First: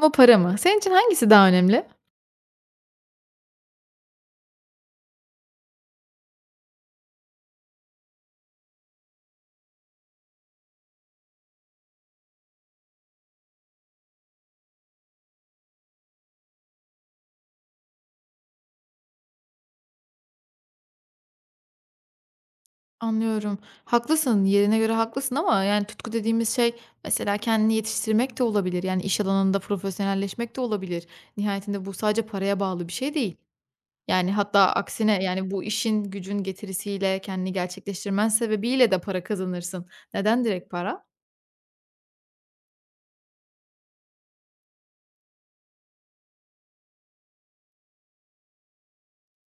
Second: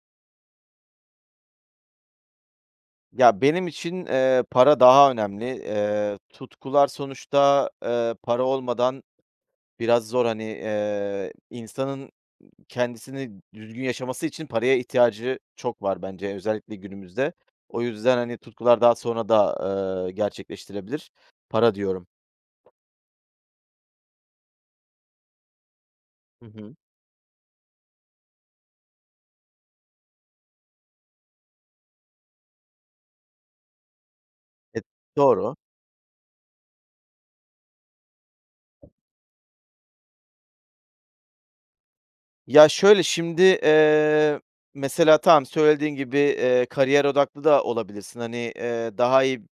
Mu, para mı? Senin için hangisi daha önemli? Ya, benim için, para daha önemli. Tutkular sonuçta, para olmadan biraz zor. Hani, insanın kendisini düzgün yaşaması için paraya ihtiyacı çok var bence özellikle günümüzde. O yüzden, hani, tutkular daha sonra da, gerçekleştirebilir. Para diyorum. Anlıyorum. Haklısın, yerine göre haklısın ama yani tutku Hı dediğimiz şey hı. mesela kendini yetiştirmek de olabilir. Yani iş alanında profesyonelleşmek de olabilir. Nihayetinde bu sadece paraya bağlı bir şey değil. Yani hatta E, aksine yani doğru. bu işin gücün getirisiyle kendini gerçekleştirmen sebebiyle de para kazanırsın. Neden direkt para? Ya, şöyle, şimdi, mesela tamam, söylediğin gibi, kariyer odaklı da olabilirsin. Hani, daha iyi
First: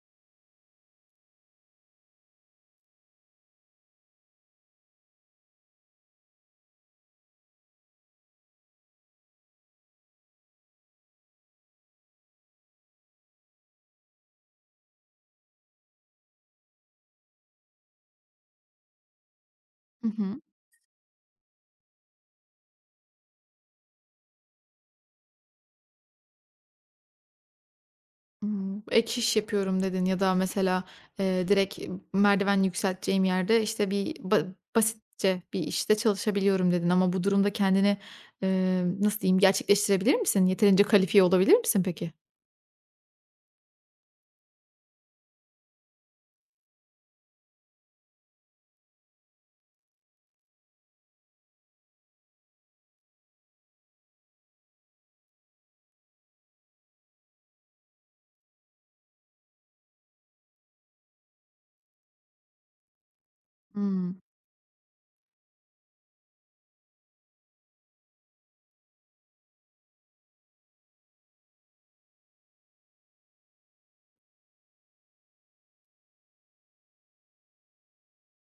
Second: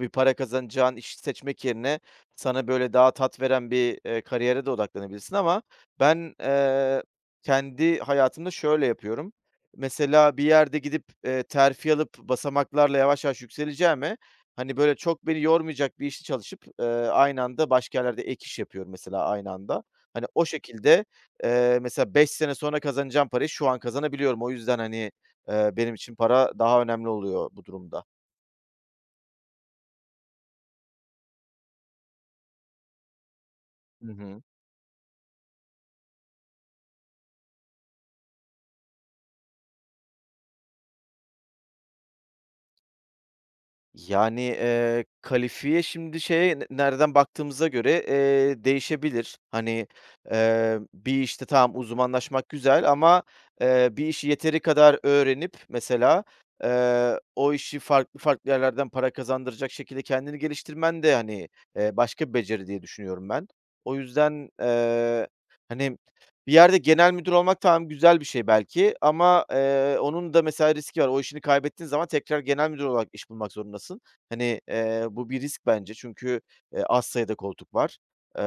bir para kazanacağın işi seçmek yerine sana, böyle, daha tat veren bir, kariyere de odaklanabilirsin ama ben, kendi hayatımda şöyle yapıyorum. Mesela bir yerde gidip, terfi alıp basamaklarla yavaş yavaş yükseleceğime, hani, böyle, çok beni yormayacak bir işte çalışıp, aynı anda başka yerlerde ek iş yapıyorum mesela aynı anda. Hı Hani, hı. o şekilde mesela 5 sene sonra kazanacağım parayı şu an kazanabiliyorum. O yüzden, hani, benim için para daha önemli oluyor bu durumda. Hımm. Ek iş yapıyorum dedin ya da mesela, direkt merdiven yükselteceğim yerde, işte, Hı bir ba hı. basitçe bir işte çalışabiliyorum dedin ama bu durumda kendini, nasıl diyeyim, gerçekleştirebilir misin? Yeterince kalifiye olabilir misin peki? Yani, kalifiye şimdi şeye ne nereden baktığımıza göre, değişebilir. Hani, bir işte tamam uzmanlaşmak güzel ama, bir işi yeteri kadar öğrenip mesela, o işi farklı farklı yerlerden para kazandıracak şekilde kendini geliştirmen de, hani, başka bir beceri diye düşünüyorum ben. O Hımm. yüzden, hani. Bir yerde genel müdür olmak tamam, güzel bir şey belki ama, onun da mesela riski var. O işini kaybettiğin zaman tekrar genel müdür olarak iş bulmak zorundasın. Hani, bu bir risk bence çünkü, az sayıda koltuk var. Eee,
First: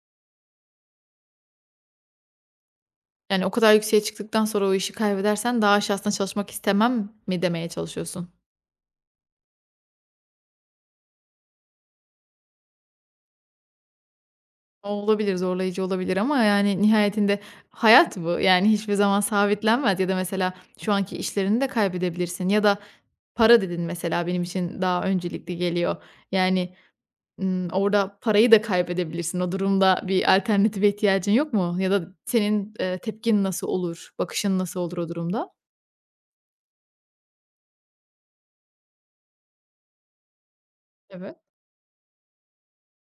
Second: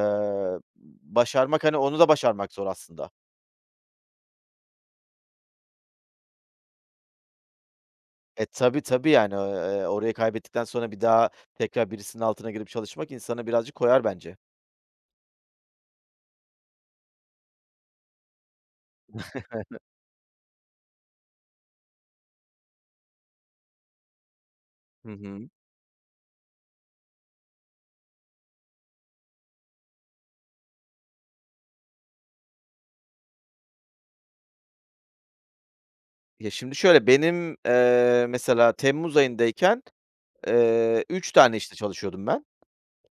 Başarmak, hani, onu da başarmak zor aslında. Yani o kadar yükseğe çıktıktan sonra o işi kaybedersen daha aşağısına çalışmak istemem mi demeye çalışıyorsun? E, tabii, tabii, yani, orayı kaybettikten sonra bir daha tekrar birisinin altına girip çalışmak insana birazcık koyar bence. O olabilir, zorlayıcı olabilir ama yani nihayetinde hayat bu. Yani hiçbir zaman sabitlenmez ya da mesela şu anki işlerini de kaybedebilirsin ya da para dedin mesela benim için daha Hı hı. öncelikli geliyor. Yani, orada parayı da kaybedebilirsin. O durumda bir alternatife ihtiyacın yok mu? Ya da senin, tepkin nasıl olur? Bakışın nasıl olur o durumda? Ya, şimdi şöyle, benim, mesela temmuz ayındayken, 3 Evet. tane işte çalışıyordum ben.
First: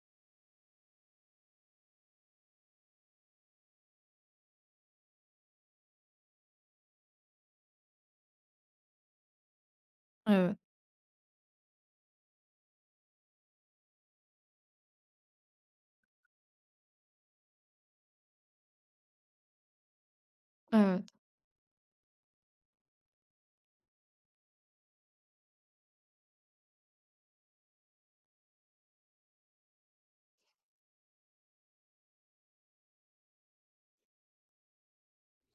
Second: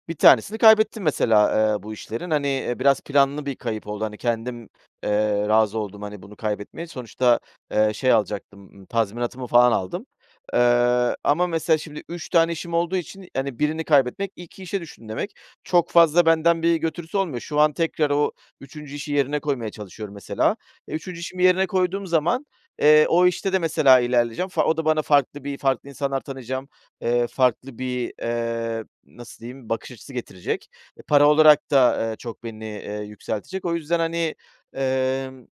Bir tanesini kaybettim mesela, bu işlerin. Hani, biraz planlı bir kayıp oldu. Hani, kendim, razı oldum, hani, bunu kaybetmeye. Sonuçta, şey alacaktım, tazminatımı falan aldım. Evet, Ama mesela şimdi 3 tane işim olduğu için, hani, birini kaybetmek 2 işe düştün demek. Çok fazla benden bir götürüsü olmuyor. Şu an tekrar o üçüncü işi yerine koymaya çalışıyorum mesela. E, evet, 3'üncü işimi yerine koyduğum zaman, o işte de mesela ilerleyeceğim. O da bana farklı bir farklı insanlar tanıyacağım. Farklı bir, nasıl diyeyim, bakış açısı getirecek. E, para olarak da, çok beni, yükseltecek. O yüzden, hani, emm,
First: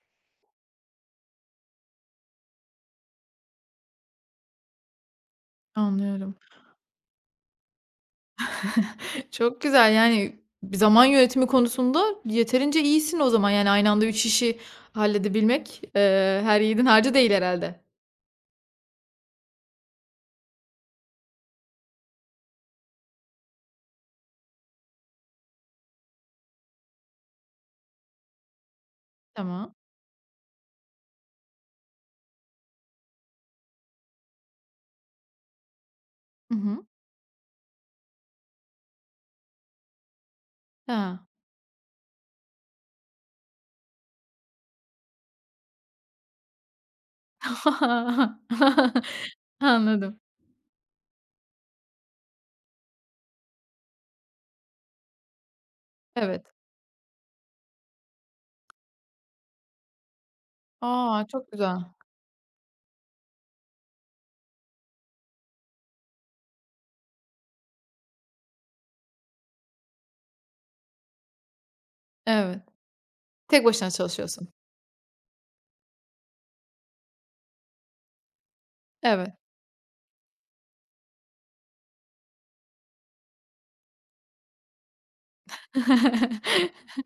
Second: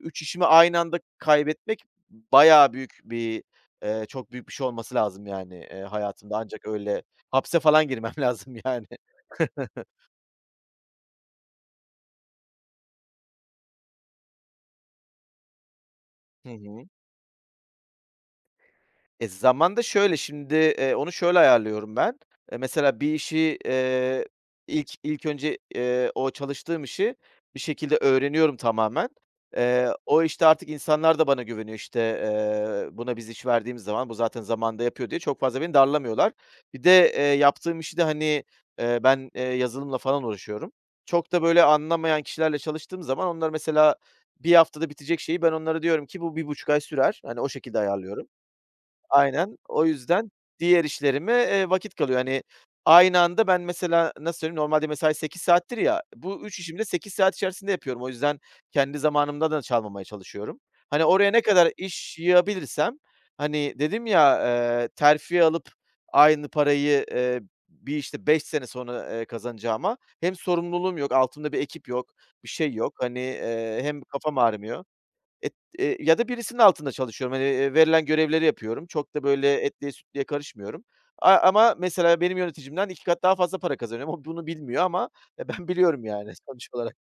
3 işimi aynı anda kaybetmek bayağı büyük bir, çok büyük bir şey olması lazım yani, anlıyorum. hayatımda. Ancak öyle hapse falan girmem lazım yani. Çok güzel, yani, bir zaman yönetimi konusunda yeterince iyisin o zaman. Yani, aynı anda 3 işi halledebilmek, Hı her yiğidin hı. harcı değil herhâlde. E, zaman da şöyle, şimdi, onu şöyle ayarlıyorum ben. Mesela bir işi, ilk önce, o çalıştığım işi bir şekilde öğreniyorum tamamen. Tamam. O işte artık insanlar da bana güveniyor, işte. Buna biz iş verdiğimiz zaman bu zaten zamanda yapıyor diye çok fazla beni darlamıyorlar. Hı Bir hı. de, yaptığım işi de, hani, ben, yazılımla falan uğraşıyorum. Ha. Çok da böyle anlamayan kişilerle çalıştığım zaman onlar mesela bir haftada bitecek şeyi ben onlara diyorum ki bu 1,5 ay sürer. Hani, o şekilde ayarlıyorum. Aynen. O Anladım. yüzden diğer işlerime, vakit kalıyor. Hani, aynı anda ben mesela nasıl söyleyeyim, normalde mesai 8 saattir ya, Evet. bu 3 işimi de 8 saat içerisinde yapıyorum. O yüzden kendi zamanımda da çalmamaya çalışıyorum. Hani, A! oraya ne Çok kadar güzel. iş yığabilirsem, hani, dedim ya, terfi alıp aynı parayı, bir işte 5 sene sonra, kazanacağıma hem sorumluluğum yok, altımda bir ekip yok, bir Evet. şey yok. Hani, Tek başına hem kafam çalışıyorsun. ağrımıyor. Et Ya da birisinin altında çalışıyorum. Hani, verilen görevleri yapıyorum. Çok da Evet. böyle etliye sütlüye karışmıyorum. Ama mesela benim yöneticimden 2 kat daha fazla para kazanıyorum. O bunu bilmiyor ama, ben biliyorum yani sonuç olarak.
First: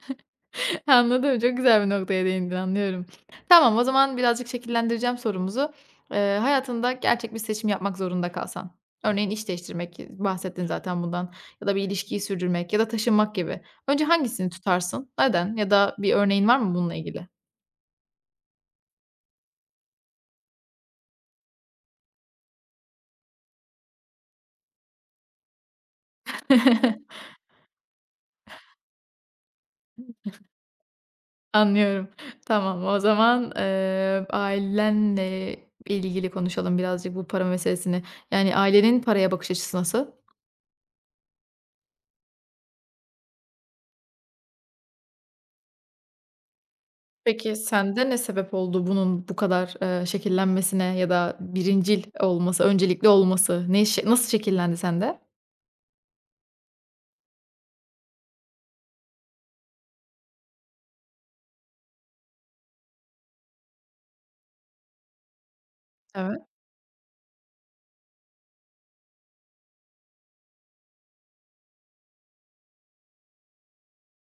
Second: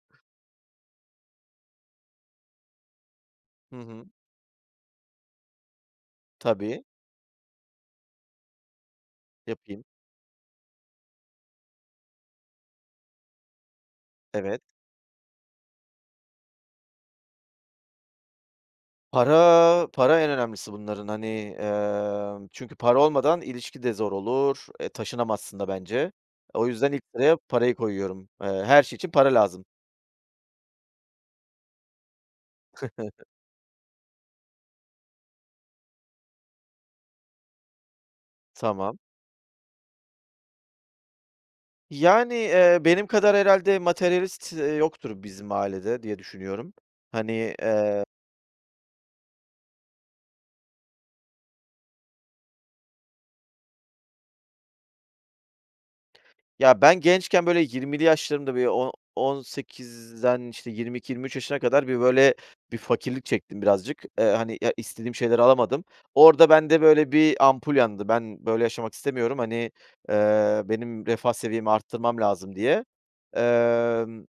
Anladım, çok güzel bir noktaya değindin, anlıyorum. Tamam, Hı o hı. zaman birazcık şekillendireceğim sorumuzu. Tabii, Hayatında gerçek bir seçim yapmak zorunda kalsan, örneğin iş yapayım. değiştirmek, bahsettin zaten bundan ya da bir ilişkiyi sürdürmek ya da taşınmak gibi. Önce hangisini Evet. tutarsın? Neden? Ya da bir örneğin var mı bununla ilgili? Para, para en önemlisi bunların. Hani, çünkü para olmadan ilişki de zor olur. E, taşınamazsın da bence. O yüzden ilk sıraya parayı koyuyorum. Her şey için para lazım. Anlıyorum. Tamam, o zaman, ailenle ilgili konuşalım birazcık bu para meselesini. Yani Tamam. ailenin paraya bakış açısı nasıl? Yani, benim kadar herhâlde materyalist, yoktur bizim ailede diye düşünüyorum. Hani, Peki, sende ne sebep oldu bunun bu kadar, şekillenmesine ya da birincil olması, öncelikli olması? Ne şe nasıl şekillendi sende? ya, ben gençken, böyle, 20'li yaşlarımda, bir o 18'den, işte, 22-23 yaşına kadar bir, böyle, bir fakirlik çektim birazcık. Hani, ya, istediğim şeyleri alamadım. Evet. Orada bende, böyle, bir ampul yandı. Ben böyle yaşamak istemiyorum. Hani, benim refah seviyemi arttırmam lazım diye. Emm,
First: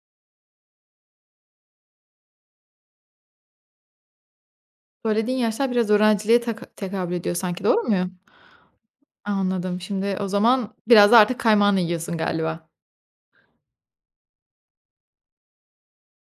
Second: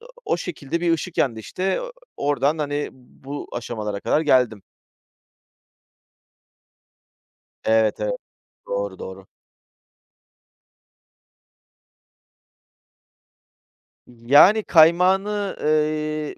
o şekilde bir ışık yandı, işte. Oradan, hani, bu aşamalara kadar geldim. Söylediğin yaşlar biraz öğrenciliğe tekabül ediyor sanki, doğru Evet, muyum? doğru, doğru. Anladım. Şimdi o zaman biraz da artık kaymağını yiyorsun galiba. Yani kaymağını,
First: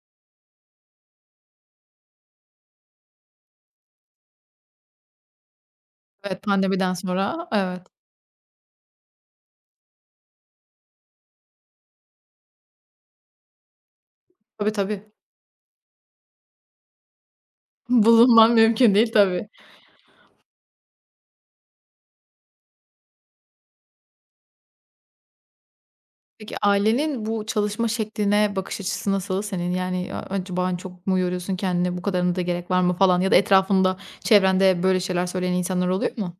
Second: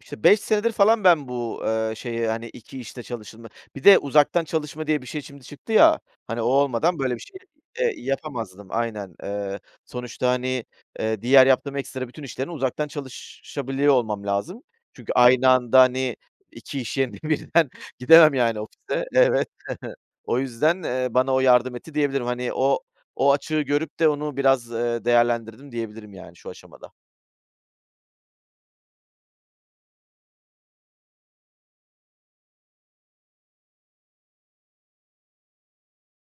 işte, 5 senedir falan ben bu, şeye, hani, 2 işte bir de uzaktan çalışma diye bir şey şimdi çıktı ya, Evet, hani, o pandemiden olmadan böyle bir şey, sonra evet. Yapamazdım. Aynen. Sonuçta, hani, diğer yaptığım ekstra bütün işlerini uzaktan çalışabiliyor olmam lazım. Tabii, tabii. Çünkü aynı anda, hani, 2 iş yerine birden gidemem Bulunman yani mümkün ofise. değil tabii. Evet. O yüzden, bana o yardım etti diyebilirim. Hani, o açığı görüp de onu biraz, değerlendirdim diyebilirim yani şu Peki aşamada. ailenin bu çalışma şekline bakış açısı nasıl senin? Yani, acaba hani çok mu yoruyorsun kendini, bu kadarına da gerek var mı falan ya da etrafında, çevrende böyle şeyler söyleyen insanlar oluyor mu?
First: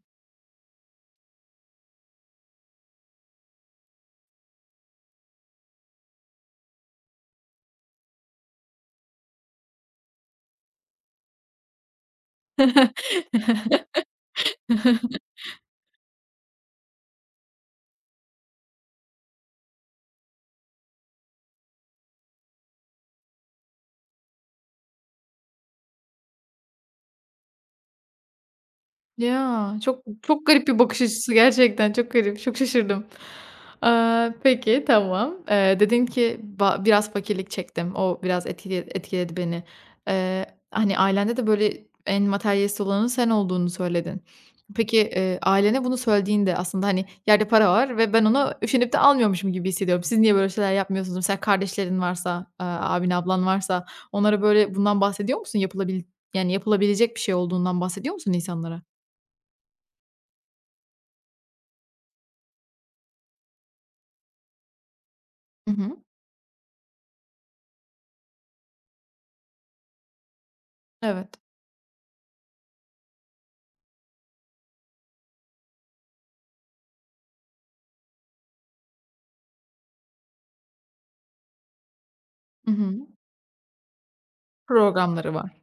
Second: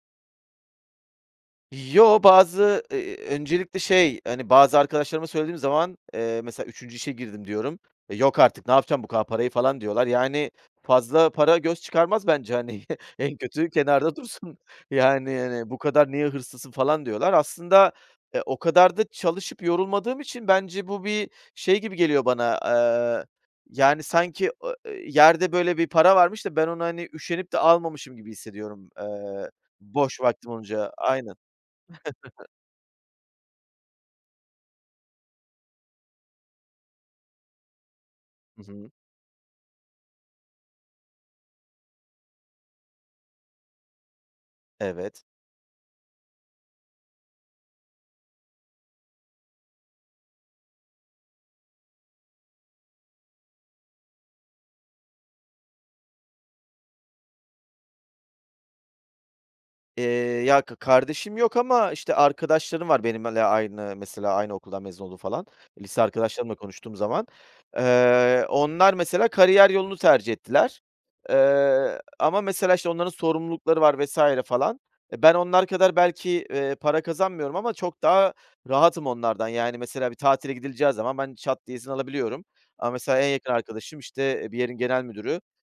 Yo, bazı, öncelikle şey, hani, bazı arkadaşlarıma söylediğim zaman, mesela üçüncü işe girdim diyorum. "E, yok artık ne yapacağım bu kadar parayı?" falan diyorlar. Yani fazla para göz çıkarmaz bence, hani, en kötü kenarda dursun. Yani, hani, "Bu kadar niye hırslısın?" falan diyorlar. Aslında, o kadar da çalışıp yorulmadığım için bence bu bir şey gibi geliyor bana, yani sanki o e, yerde böyle bir para varmış da ben onu, hani, üşenip de almamışım gibi hissediyorum, Ya, çok boş çok vaktim garip bir olunca. bakış açısı Aynen. gerçekten çok garip, çok şaşırdım. Aaa, peki, tamam. Dedin ki biraz fakirlik çektim, o biraz Hı hı. etkiledi beni. Hani, ailende de böyle en materyalist olanın sen olduğunu söyledin. Peki, Evet. Ailene bunu söylediğinde aslında, hani, yerde para var ve ben ona üşenip de almıyormuşum gibi hissediyorum. Siz niye böyle şeyler yapmıyorsunuz? Mesela kardeşlerin varsa, aaa, abin, ablan varsa onlara böyle bundan bahsediyor musun? Yani, yapılabilecek bir şey olduğundan bahsediyor musun insanlara? Eee, Ya, kardeşim yok ama, işte, arkadaşlarım var benimle aynı mesela aynı okuldan mezun olduğu falan. Hı hı. Lise arkadaşlarımla konuştuğum zaman. Onlar mesela kariyer yolunu tercih ettiler. Evet. Ama mesela, işte, onların sorumlulukları var vesaire falan. E, ben onlar kadar belki, para kazanmıyorum ama çok daha rahatım onlardan. Yani, mesela bir tatile gidileceği zaman ben çat diye izin alabiliyorum. Hı Ama hı. mesela en yakın arkadaşım, işte, bir yerin genel Programları müdürü. var.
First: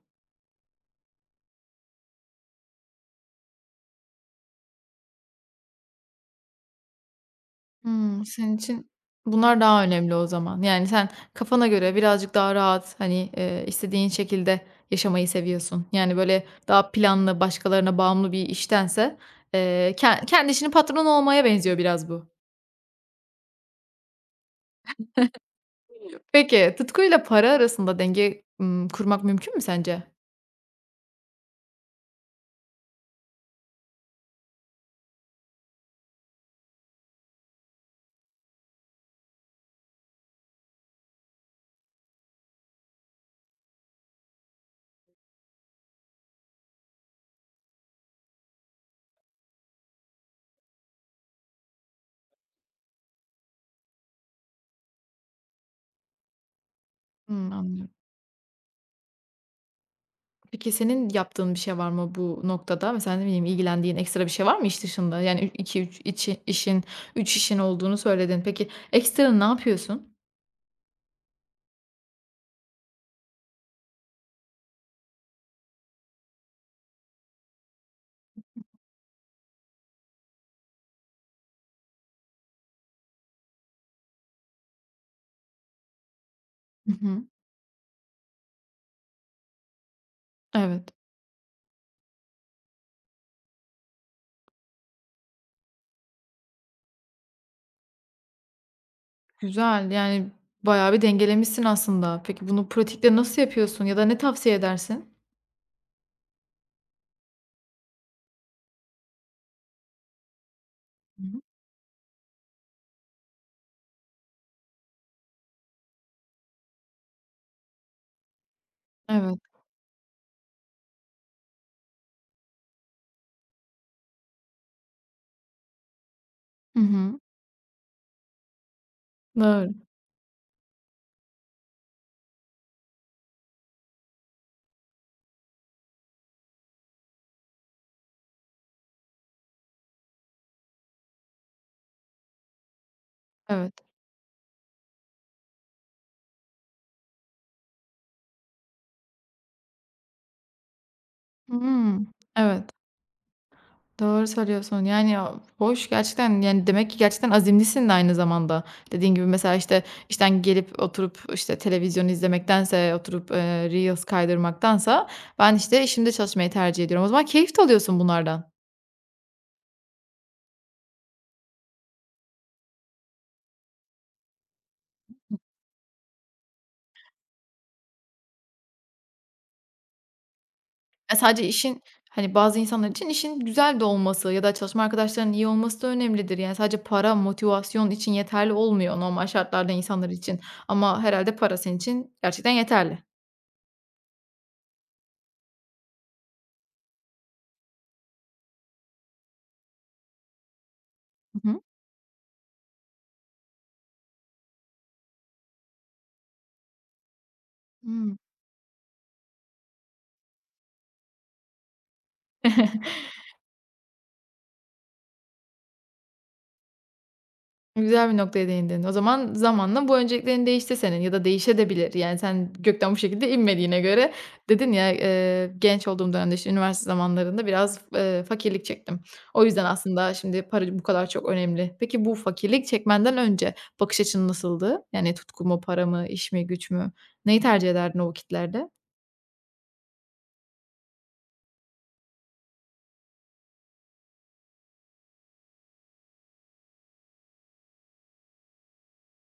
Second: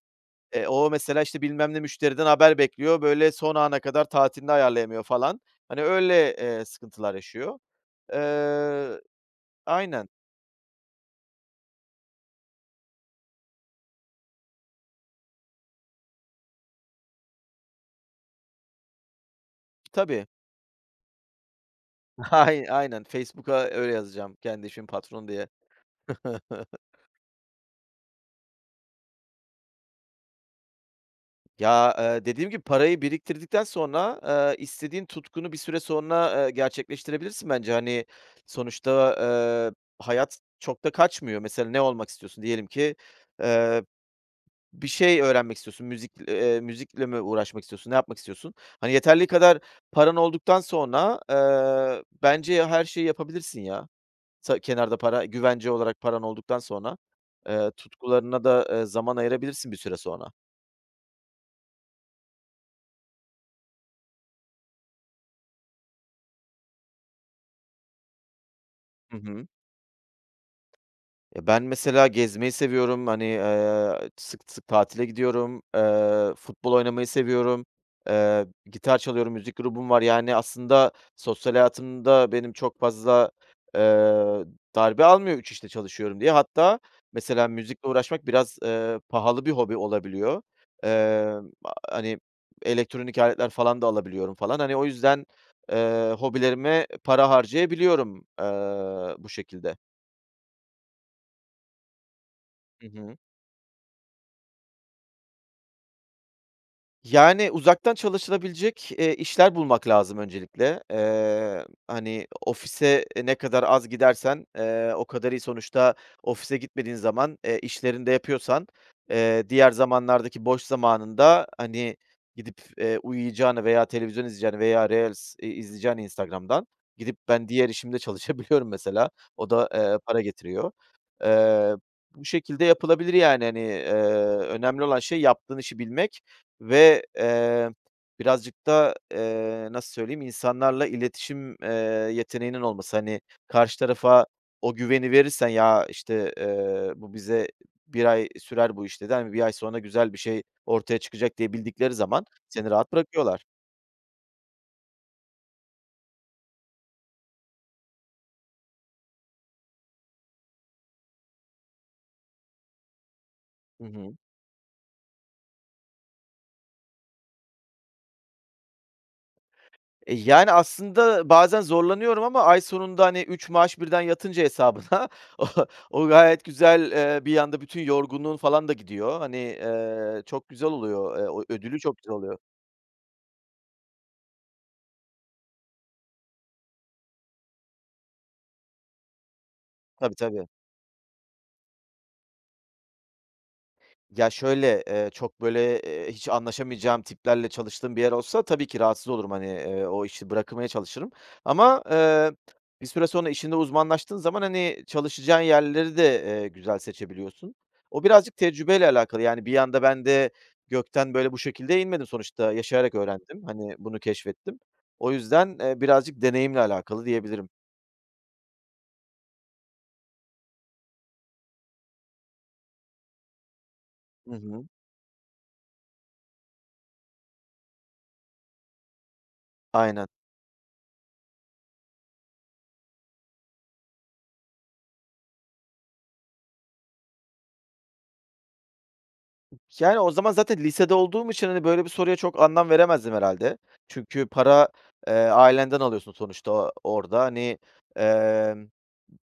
O mesela, işte, bilmem ne müşteriden haber bekliyor, böyle, son ana kadar tatilini ayarlayamıyor falan. Hani, öyle, sıkıntılar yaşıyor. Hımm, senin için Eee, bunlar daha aynen. önemli o zaman. Yani, sen kafana göre birazcık daha rahat, hani, istediğin şekilde yaşamayı seviyorsun. Yani, böyle, daha planlı, başkalarına bağımlı bir iştense, Tabii. kendi işinin patronu olmaya benziyor biraz bu. Ay aynen. Facebook'a öyle yazacağım, "Kendi işimin patron diye." Peki, tutkuyla para arasında denge, kurmak mümkün mü sence? Ya, dediğim gibi parayı biriktirdikten sonra, istediğin tutkunu bir süre sonra, gerçekleştirebilirsin bence. Hani, sonuçta, eee, hayat çok da kaçmıyor. Mesela ne olmak istiyorsun? Diyelim ki, bir şey öğrenmek istiyorsun. Müzik, müzikle mi uğraşmak istiyorsun? Ne yapmak istiyorsun? Hani yeterli kadar paran olduktan sonra, bence her şeyi yapabilirsin ya. Kenarda para, güvence olarak paran olduktan sonra, Hımm, anlıyorum. tutkularına da, zaman ayırabilirsin bir süre sonra. Peki senin yaptığın bir şey var mı bu noktada? Mesela ne bileyim ilgilendiğin ekstra bir şey var mı iş dışında? Yani 2-3 içi işin, 3 işin olduğunu söyledin. Peki Hı ekstra ne hı. yapıyorsun? Ya, ben mesela gezmeyi seviyorum. Hani, sık sık tatile gidiyorum. Futbol oynamayı seviyorum. Gitar çalıyorum, müzik grubum var. Yani, aslında sosyal hayatımda benim çok fazla, eee, darbe almıyor 3 işte çalışıyorum diye. Hatta Hı hı. mesela müzikle uğraşmak biraz, pahalı bir hobi olabiliyor. Evet, Hani, elektronik aletler falan da alabiliyorum falan. Hani, o yüzden, hobilerime para harcayabiliyorum, bu şekilde. güzel. Yani bayağı bir dengelemişsin aslında. Peki bunu Hı pratikte hı. nasıl yapıyorsun ya da ne tavsiye edersin? Yani, uzaktan çalışılabilecek, işler bulmak lazım öncelikle. Hı hı. Hani, ofise, ne kadar az gidersen, o kadar iyi. Sonuçta ofise gitmediğin zaman, işlerini de yapıyorsan, Evet. Diğer zamanlardaki boş zamanında, hani, gidip, uyuyacağına veya televizyon izleyeceğini veya reels, izleyeceğine Instagram'dan Hı gidip hı. ben diğer işimde çalışabiliyorum mesela. O da, Doğru. Para getiriyor. Eee, Bu şekilde yapılabilir yani, hani, önemli olan şey yaptığın işi bilmek ve, birazcık da, nasıl söyleyeyim, insanlarla iletişim, yeteneğinin olması. Hani, Evet. karşı tarafa o güveni verirsen, "Ya, işte, bu bize bir ay sürer bu işte" dedi. Hani, 1 ay sonra güzel bir şey ortaya çıkacak diye bildikleri Hımm. zaman Evet. seni rahat bırakıyorlar. Doğru söylüyorsun. Yani, ya, hoş gerçekten, yani, demek ki gerçekten azimlisin de aynı zamanda. Dediğin gibi mesela, işte, işten gelip oturup, işte, televizyon izlemektense, oturup, Hı reels hı. kaydırmaktansa ben, işte, işimde çalışmayı tercih ediyorum. O zaman keyif de alıyorsun bunlardan. E, yani, aslında bazen zorlanıyorum ama ay sonunda, hani, 3 maaş birden yatınca hesabına o o gayet güzel, bir yanda bütün yorgunluğun falan da gidiyor. Hani, çok güzel Ya, oluyor. O sadece ödülü işin, çok güzel hani, oluyor. bazı insanlar için işin güzel de olması ya da çalışma arkadaşlarının iyi olması da önemlidir. Yani, sadece para, motivasyon için yeterli olmuyor normal şartlarda insanlar Tabii, için tabii. ama herhalde para senin için gerçekten yeterli. Ya, şöyle, çok, böyle, hiç anlaşamayacağım tiplerle çalıştığım bir yer olsa tabii ki rahatsız olurum. Hani, o işi bırakmaya çalışırım Hı hı. ama, bir süre sonra işinde uzmanlaştığın zaman, hani, çalışacağın yerleri de, güzel seçebiliyorsun. O Hımm. birazcık tecrübeyle alakalı. Yani, bir anda ben de gökten, böyle, bu şekilde inmedim sonuçta. Yaşayarak öğrendim. Hani, bunu keşfettim. O yüzden, birazcık deneyimle alakalı diyebilirim. Güzel bir noktaya değindin. O zaman zamanla bu önceliklerin değişti senin ya da değişebilir. Yani, sen gökten bu şekilde inmediğine göre Hı hı. dedin ya, genç olduğum dönemde, işte, üniversite zamanlarında biraz, fakirlik çektim. O yüzden Aynen. aslında şimdi para bu kadar çok önemli. Peki bu fakirlik çekmenden önce bakış açın nasıldı? Yani, tutku mu, para mı, iş mi, güç mü? Neyi tercih ederdin o vakitlerde? Yani, o zaman zaten lisede olduğum için, hani, böyle bir soruya çok anlam veremezdim herhâlde. Çünkü para, ailenden alıyorsun sonuçta o orada. Hani, emm,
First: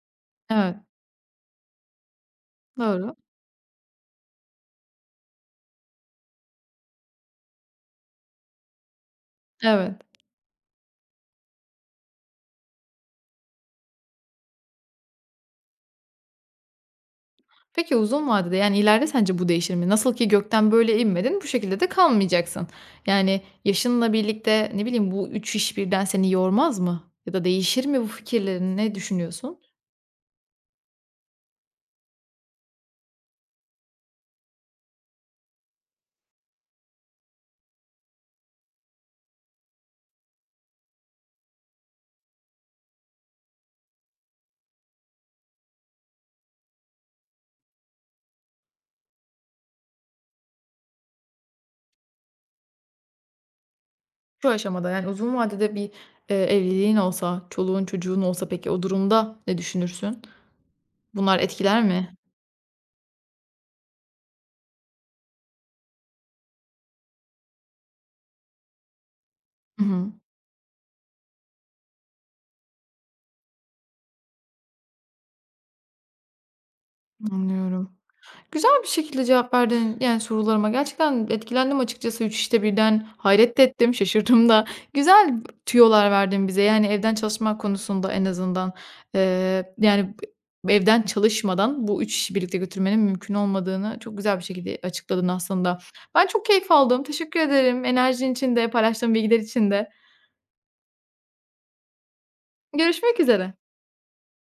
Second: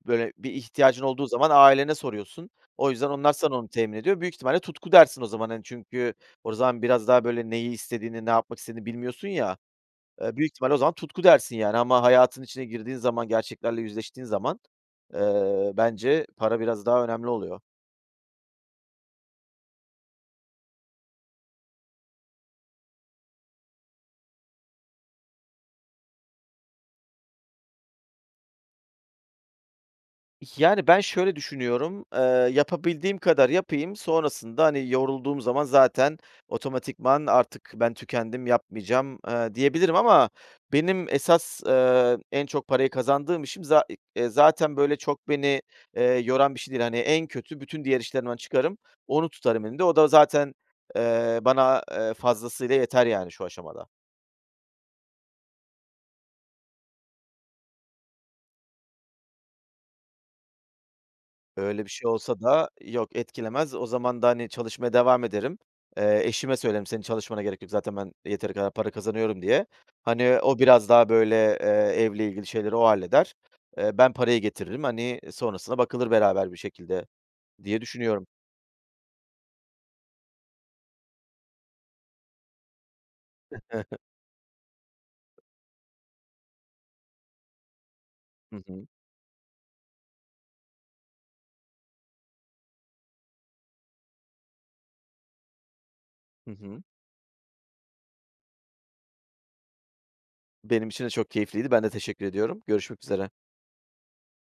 böyle bir Evet, ihtiyacın olduğu zaman ailene soruyorsun. O yüzden doğru. onlar sana onu temin ediyor. Büyük ihtimalle tutku dersin o zaman, hani, çünkü o zaman biraz daha böyle neyi istediğini, ne yapmak istediğini bilmiyorsun ya, Evet. Büyük ihtimalle o zaman tutku dersin, yani. Ama hayatın içine girdiğin zaman, gerçeklerle yüzleştiğin zaman, bence para biraz daha önemli oluyor. Peki uzun vadede, yani, ileride sence bu değişir mi? Nasıl ki gökten böyle inmedin, bu şekilde de kalmayacaksın. Yani, yaşınla birlikte, ne bileyim, bu 3 iş birden seni yormaz mı? Ya da değişir mi bu fikirlerin? Ne düşünüyorsun? Yani, ben şöyle düşünüyorum, yapabildiğim kadar yapayım, sonrasında, hani, yorulduğum zaman zaten otomatikman artık ben tükendim, yapmayacağım, diyebilirim ama benim esas, en çok parayı kazandığım işim zaten, böyle, çok beni, yoran bir şey değil. Hani, en kötü bütün diğer işlerimden çıkarım, onu tutarım elimde. O da zaten, bana, fazlasıyla yeter yani şu aşamada. Şu aşamada, yani, uzun vadede bir, evliliğin olsa, çoluğun çocuğun olsa peki o durumda ne düşünürsün? Bunlar etkiler Öyle bir şey mi? olsa da yok etkilemez. O zaman da, hani, çalışmaya devam ederim. Eşime söylerim, "Senin çalışmana gerek yok. Zaten ben yeteri kadar para kazanıyorum." diye. Hı hı, Hani, o biraz daha, böyle, evle ilgili şeyleri o halleder. Ben parayı getiririm. Hani, sonrasına bakılır beraber bir şekilde diye anlıyorum. düşünüyorum. Güzel bir şekilde cevap verdin, yani, sorularıma. Gerçekten etkilendim açıkçası 3 işte birden. Hayret de ettim, şaşırdım da. Güzel tüyolar verdin bize, yani, evden çalışma konusunda en Hı azından. hı. Yani, evden çalışmadan bu 3 işi birlikte götürmenin mümkün olmadığını çok güzel bir şekilde açıkladın aslında. Ben çok Hı keyif hı. aldım. Teşekkür ederim enerjin için de, paylaştığın bilgiler için de. Benim için de çok keyifliydi. Ben de teşekkür ediyorum. Görüşmek Görüşmek üzere. üzere.